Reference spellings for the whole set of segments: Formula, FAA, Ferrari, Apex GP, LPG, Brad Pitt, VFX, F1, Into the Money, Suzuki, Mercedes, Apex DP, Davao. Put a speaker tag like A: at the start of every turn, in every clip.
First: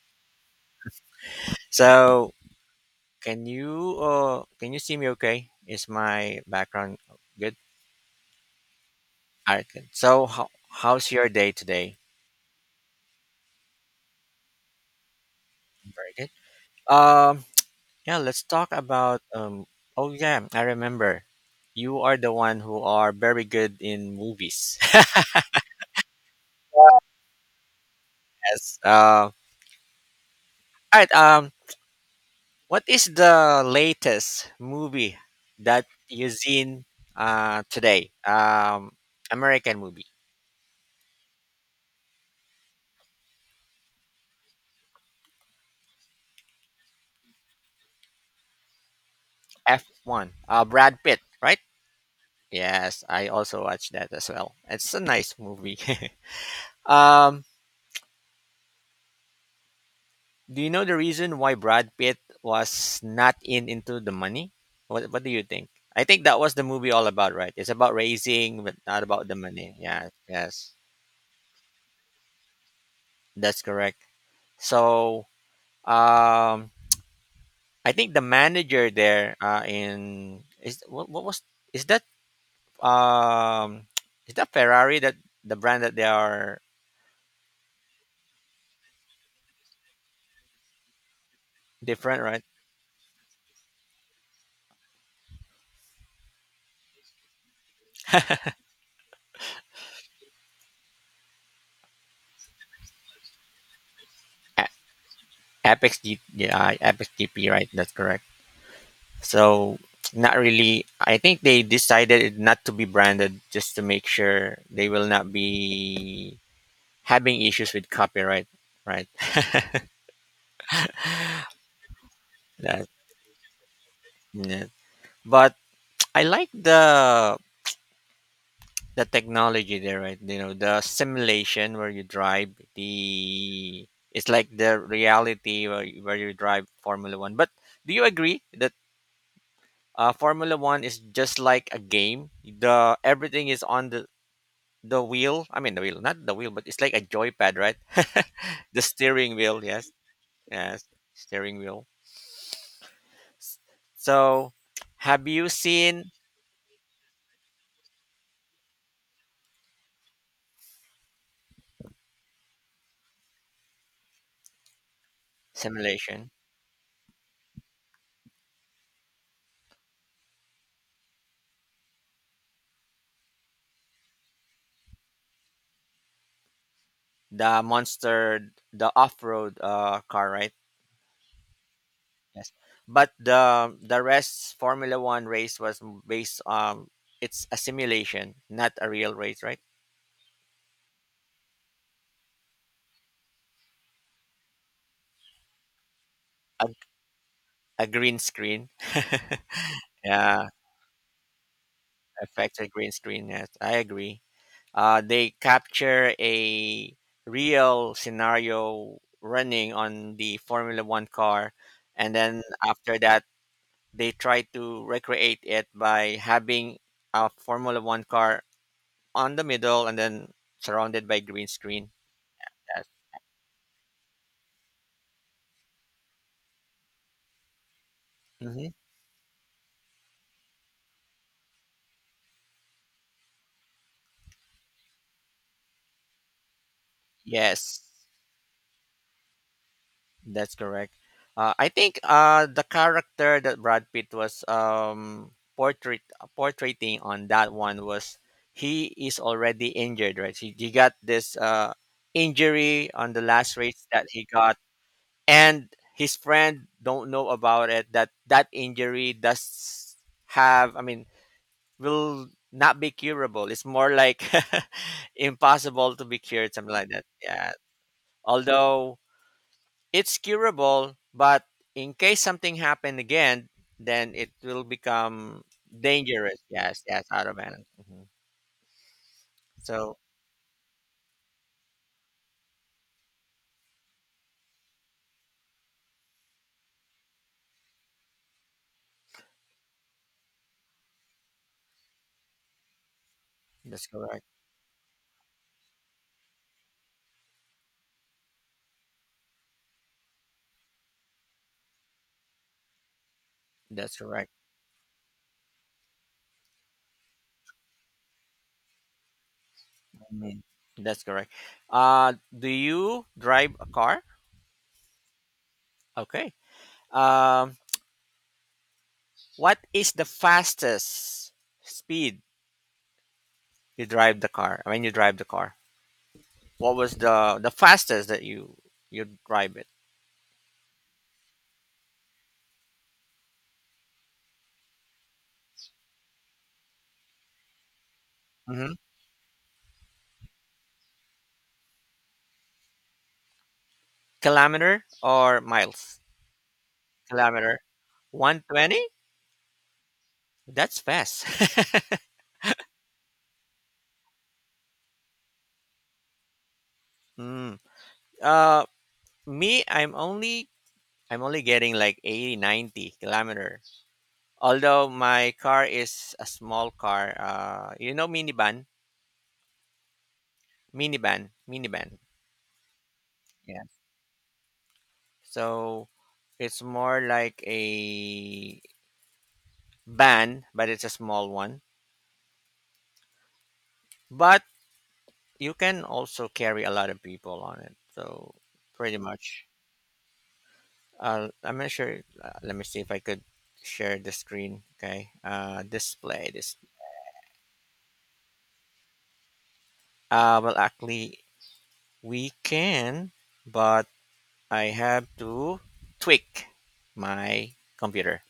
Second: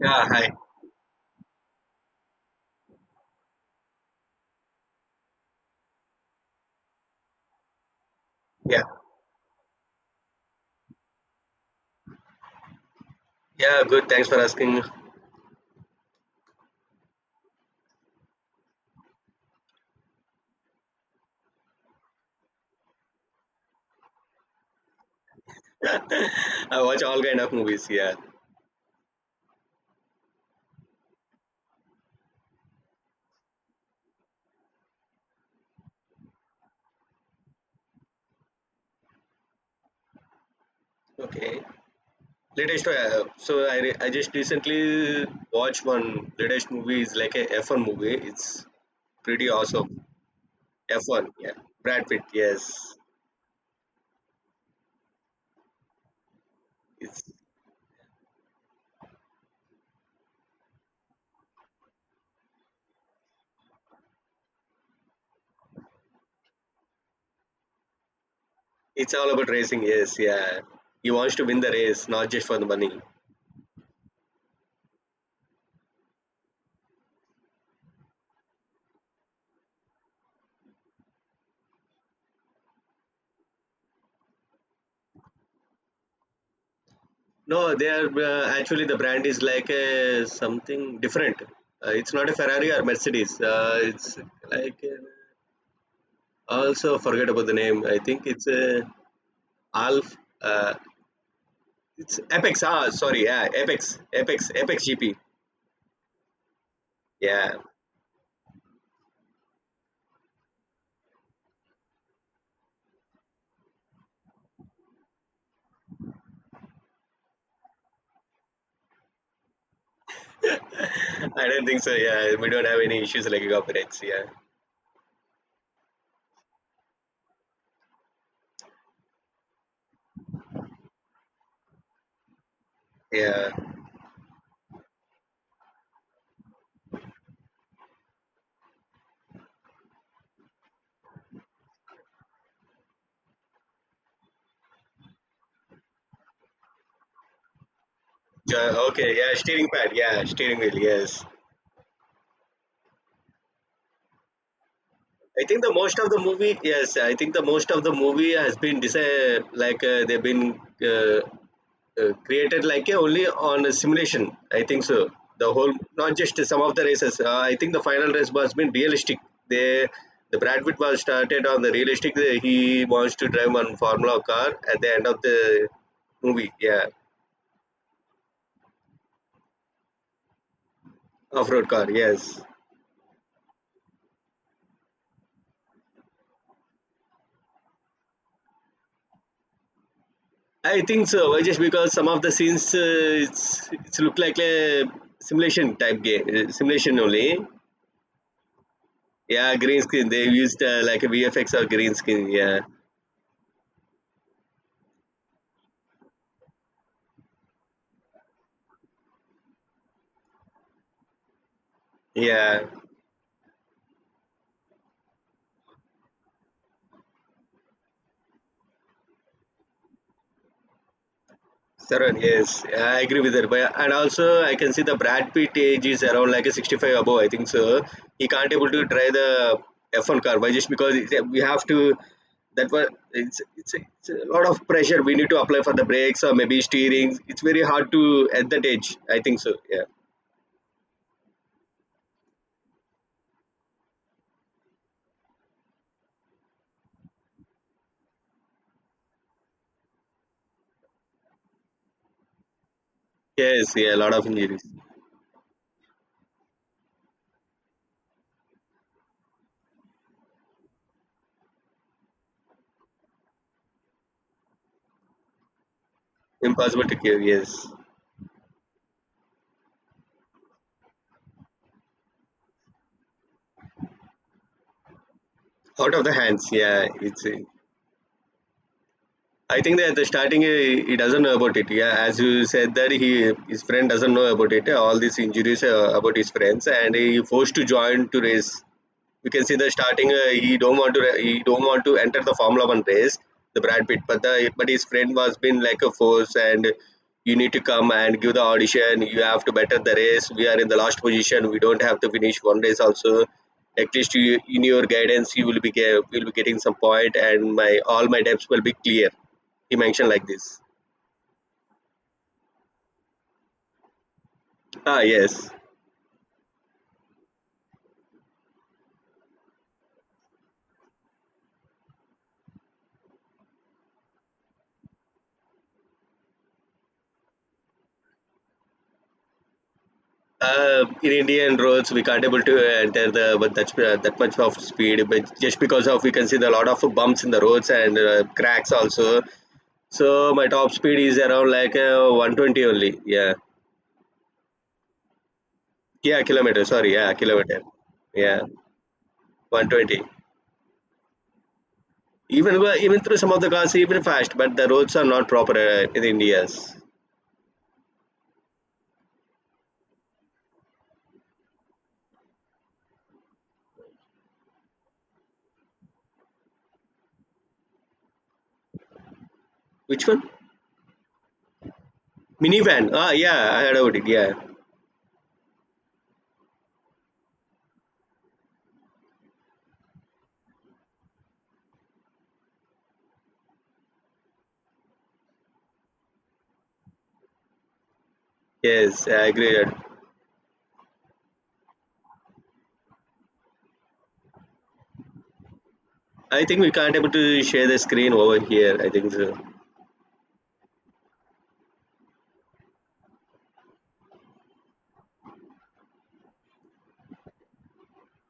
A: Yeah, hi.
B: So can you see me okay? Is my background good?
A: Yeah,
B: All right, good. So how's your day today?
A: yeah. Good. Thanks for asking.
B: Very good. Um yeah, let's talk about oh yeah, I remember. You are the one who are very good in movies.
A: I watch all kind of movies. Yeah.
B: Yes. All right, what is the latest movie that you've seen today? American movie.
A: Okay. Latest. So I just recently watched one latest movie. Is like a F1 movie. It's pretty awesome.
B: F1. Brad
A: F
B: Pitt,
A: one. Yeah.
B: right?
A: Brad Pitt. Yes.
B: Yes, I also watched that as well. It's a nice movie.
A: It's
B: um, do you know the reason why Brad Pitt was not in Into the Money? What do you think? I think that was the movie all about, right? It's about raising, but not
A: it's
B: about
A: all
B: the
A: about
B: money.
A: racing.
B: Yeah,
A: Yes. Yeah.
B: yes,
A: He wants to win the race, not just for the money.
B: that's correct. So, um, I think the manager there, in is what was is that um, is that Ferrari, that the brand that they are
A: No, they are actually the brand is like a something different. It's
B: different,
A: not a
B: right?
A: Ferrari or Mercedes. It's like, a, also, forget about the name. I think it's a Alf. Uh, it's Apex. Ah, sorry. Yeah, Apex. Apex. Apex GP.
B: Apex D Yeah, Apex DP,
A: Yeah.
B: right? That's correct. So not really. I think they decided it not to be branded just to make sure they will not be having issues with copyright, right?
A: I don't think so. Yeah, we don't have
B: that,
A: any issues like copyrights. Yeah.
B: yeah. But I like the technology there, right? The simulation where you drive
A: Yeah.
B: the it's like the reality where you drive Formula One. But do you agree that Formula One is just like a game? The Everything is on the wheel. I mean the wheel, not the wheel, but it's like a joypad, right? The
A: Okay. Yeah,
B: steering wheel,
A: steering
B: yes,
A: pad. Yeah, steering wheel.
B: yes,
A: Yes.
B: steering wheel. So, have
A: I
B: you
A: think the most
B: seen?
A: of the movie. Yes, I think the most of the movie has been like they've been created like a only on a simulation. I think so. The whole, not
B: Simulation,
A: just some of the races. I think the final race was been realistic. They, the Brad Pitt was started on the realistic. He wants to drive one Formula car at the end of the movie. Yeah,
B: the monster, the off-road, car, right?
A: off-road car. Yes,
B: Yes, but the rest Formula One race was based on, it's a simulation, not a real race, right?
A: I think so. Just because some of the scenes, it's look like a simulation type game,
B: A,
A: simulation only.
B: a green screen.
A: Yeah, green screen. They
B: Yeah.
A: used like a VFX or green screen. Yeah,
B: Affected green screen. Yes, I agree. They capture a real scenario running on the Formula One car, and then
A: yeah.
B: after that, they try to recreate it by having a Formula One car on the middle and then surrounded by green screen.
A: Saran, yes,
B: Yes.
A: I agree with that. But and also I can see the Brad Pitt age is around like a 65 above. I think so. He can't able
B: Hmm.
A: to try the F1 car. Why just because we have to. That was It's a lot of pressure. We need to apply for the brakes or maybe steering. It's very
B: Yes.
A: hard to at that age. I think so. Yeah.
B: That's correct. I think the character that Brad Pitt was portrait portraying on that one was he is already injured, right? He got this injury on the last
A: Yes.
B: race
A: Yeah. A
B: that
A: lot of
B: he got,
A: injuries.
B: and his friend don't know about it. That injury does have, I mean, will not be curable. It's more like impossible to be cured, something
A: Impossible
B: like
A: to
B: that.
A: cure.
B: Yeah.
A: Yes.
B: Although it's curable, but in case something happened again, then it will become
A: Out of the
B: dangerous.
A: hands.
B: Yes,
A: Yeah.
B: yes,
A: It's
B: out of balance. Mhm.
A: I think that at
B: So
A: the starting he doesn't know about it. Yeah, as you said that he his friend doesn't know about it. All these injuries about his friends, and he forced to join to race. You can see the starting he don't want to enter the formula one race, the
B: that's
A: Brad Pitt, but
B: correct.
A: the but his friend was been like a force, and you need to come and give the audition. You have to better the race. We are in the last position. We don't have to finish one race also. At
B: That's
A: least
B: correct.
A: you, in your guidance you will be getting some point, and my all my debts will be clear. He mentioned like
B: Mhm.
A: this.
B: That's correct. Do you drive a car?
A: Yes.
B: Okay. Um, what is the fastest speed you drive the car? When you drive the car, what was the fastest that you drive it?
A: In Indian roads, we can't able to enter the but that, that much of speed, but just because of we can see the lot of bumps in the roads and cracks
B: Hmm.
A: also. So my top speed is around like 120 only. Yeah,
B: Kilometer or miles?
A: yeah, kilometer. Sorry, yeah, kilometer.
B: Kilometer.
A: Yeah,
B: 120.
A: 120.
B: That's fast.
A: Even even through some of the cars, even fast, but the roads are not proper in India's.
B: Mm. Uh, Me, I'm only getting like 80, ninety, 90 kilometers. Although my car is a small car. Minivan,
A: Which one?
B: minivan, minivan.
A: Minivan. Ah, yeah, I
B: Yeah.
A: heard about it. Yeah,
B: So it's more like a van, but it's a small one. But you can also carry a lot of people on it. So pretty
A: yes, I
B: much.
A: agree.
B: I'm not sure. Let me see if I could share the screen. Okay. Display
A: I
B: this.
A: think we can't able to share the screen over here. I think so.
B: Well, actually, we can, but I have to tweak my computer.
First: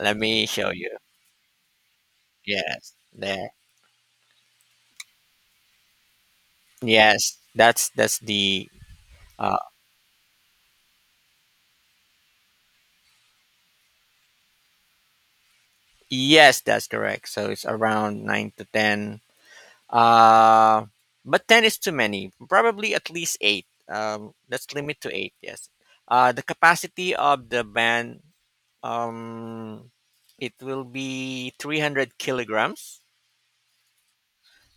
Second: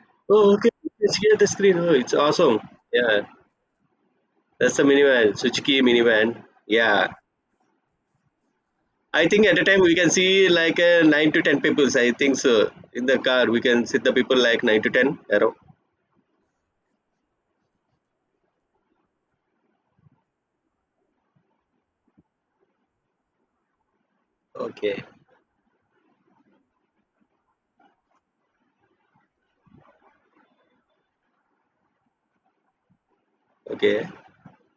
B: Let me
A: Oh, okay.
B: show you.
A: It's here the screen. Oh, it's awesome.
B: Yes,
A: Yeah,
B: there.
A: that's a minivan, Suzuki minivan. Yeah,
B: Yes, that's the.
A: I think
B: Uh,
A: at a time we can see like 9 to 10 people. I think so. In the car, we can sit the people like 9 to 10 around.
B: yes, that's correct. So it's around 9 to 10. Uh, but 10 is too many. Probably at least eight. Let's limit
A: Okay.
B: to eight. Yes. The capacity of the band. Um, it will be 300 kilograms.
A: Okay.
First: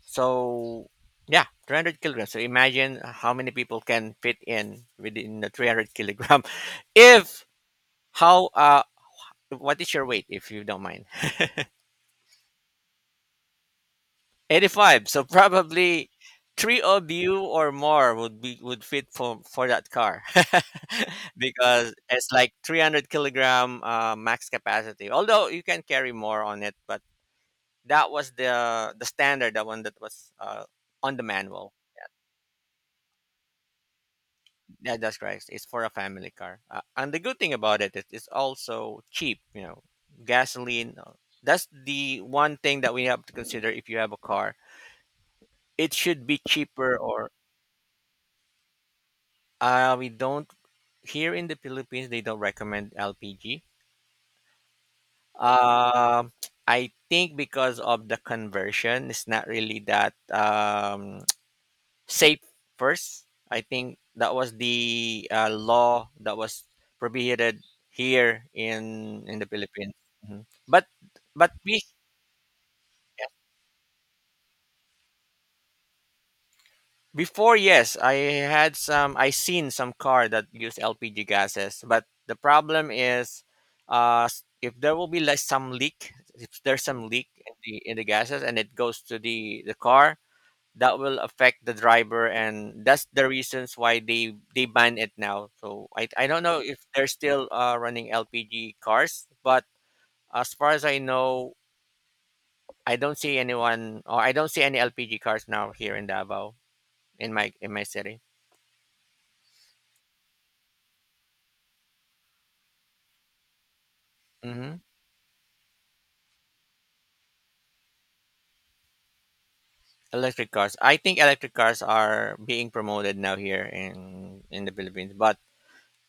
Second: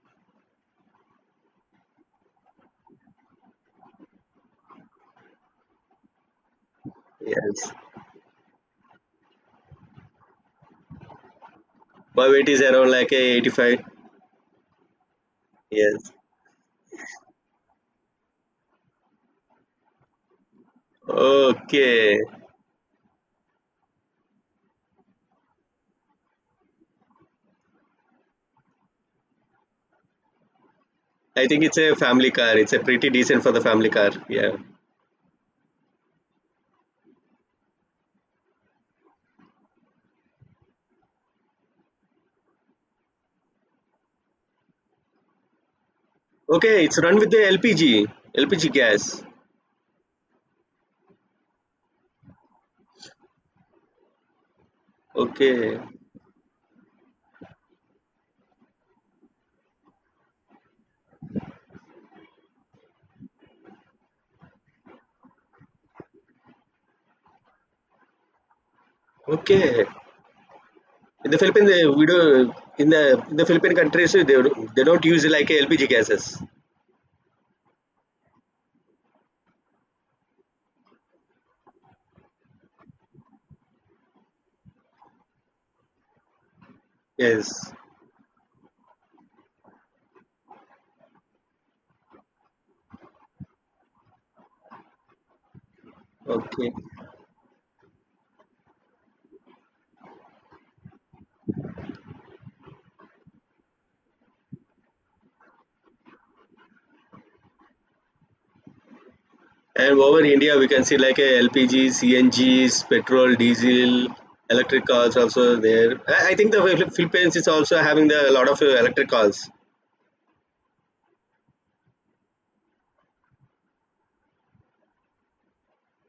B: So yeah, 300 kilograms. So imagine how many people can fit in within the 300 kilogram. If
A: Yes.
B: how What is your weight if you don't mind?
A: My weight is around like a 85.
B: 85. So probably
A: Yes.
B: three of you or more would fit for that car. Because
A: Okay.
B: it's like 300 kilogram max capacity. Although you can carry more on it, but that was the standard, the one that was on the
A: I think
B: manual.
A: it's a family car. It's a pretty decent for the family car. Yeah.
B: Yeah, that's correct. It's for a family car. And the good thing about it is it's also cheap, gasoline. That's the one thing that we have to consider if you have a car. It should be
A: Okay.
B: cheaper
A: It's run with
B: or
A: the LPG gas.
B: we don't, here in the Philippines, they don't recommend LPG.
A: Okay.
B: Um I think because of the conversion, it's not really that safe first. I think that was the law that was prohibited here in the
A: Okay.
B: Philippines. Mhm. But
A: In the
B: but
A: Philippines,
B: we
A: we do in the Philippine countries they don't use like LPG gases.
B: before, yes, I seen some car that use LPG gases, but the problem is if there will be like some leak, if there's some leak in
A: Yes.
B: the in the gases and it goes to the car, that will affect the driver, and that's the reasons why they ban it now. So I don't know
A: Okay.
B: if they're still running LPG cars, but as far as I know, I don't see anyone, or I don't see any LPG cars now here in Davao, in my city.
A: And over India, we can see like a LPG, CNGs, petrol, diesel,
B: Hmm.
A: electric cars also there. I think the Philippines is also having the, a lot of electric cars.
B: electric cars I think electric cars are being promoted now here in the Philippines, but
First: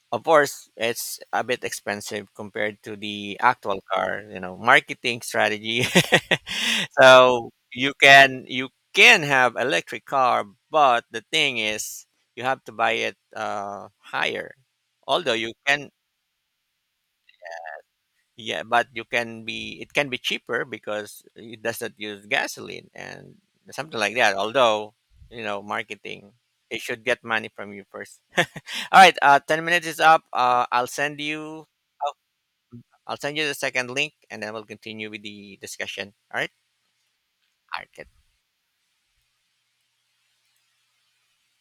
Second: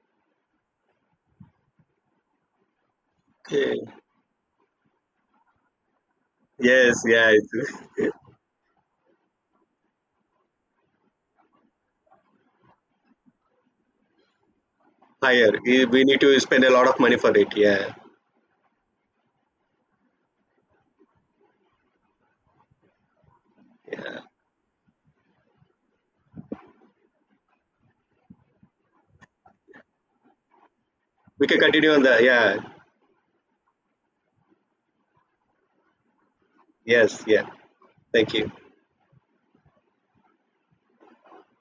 B: of course, it's a bit expensive compared to the
A: Okay.
B: actual car, marketing strategy.
A: Yes, yeah,
B: So
A: it's
B: you can have electric car, but the thing is you have to buy it higher. Although
A: higher.
B: you can,
A: We need to spend a lot of money for it. Yeah,
B: yeah, but you can be it can be cheaper because it doesn't use gasoline and something like
A: yeah.
B: that. Although, marketing, it should get money from you first. All right, 10 minutes is up.
A: We can continue on the, yeah.
B: I'll send you the second link and then we'll continue with the discussion. All right.
A: Yes, yeah.
B: All right. Good.
A: Thank you.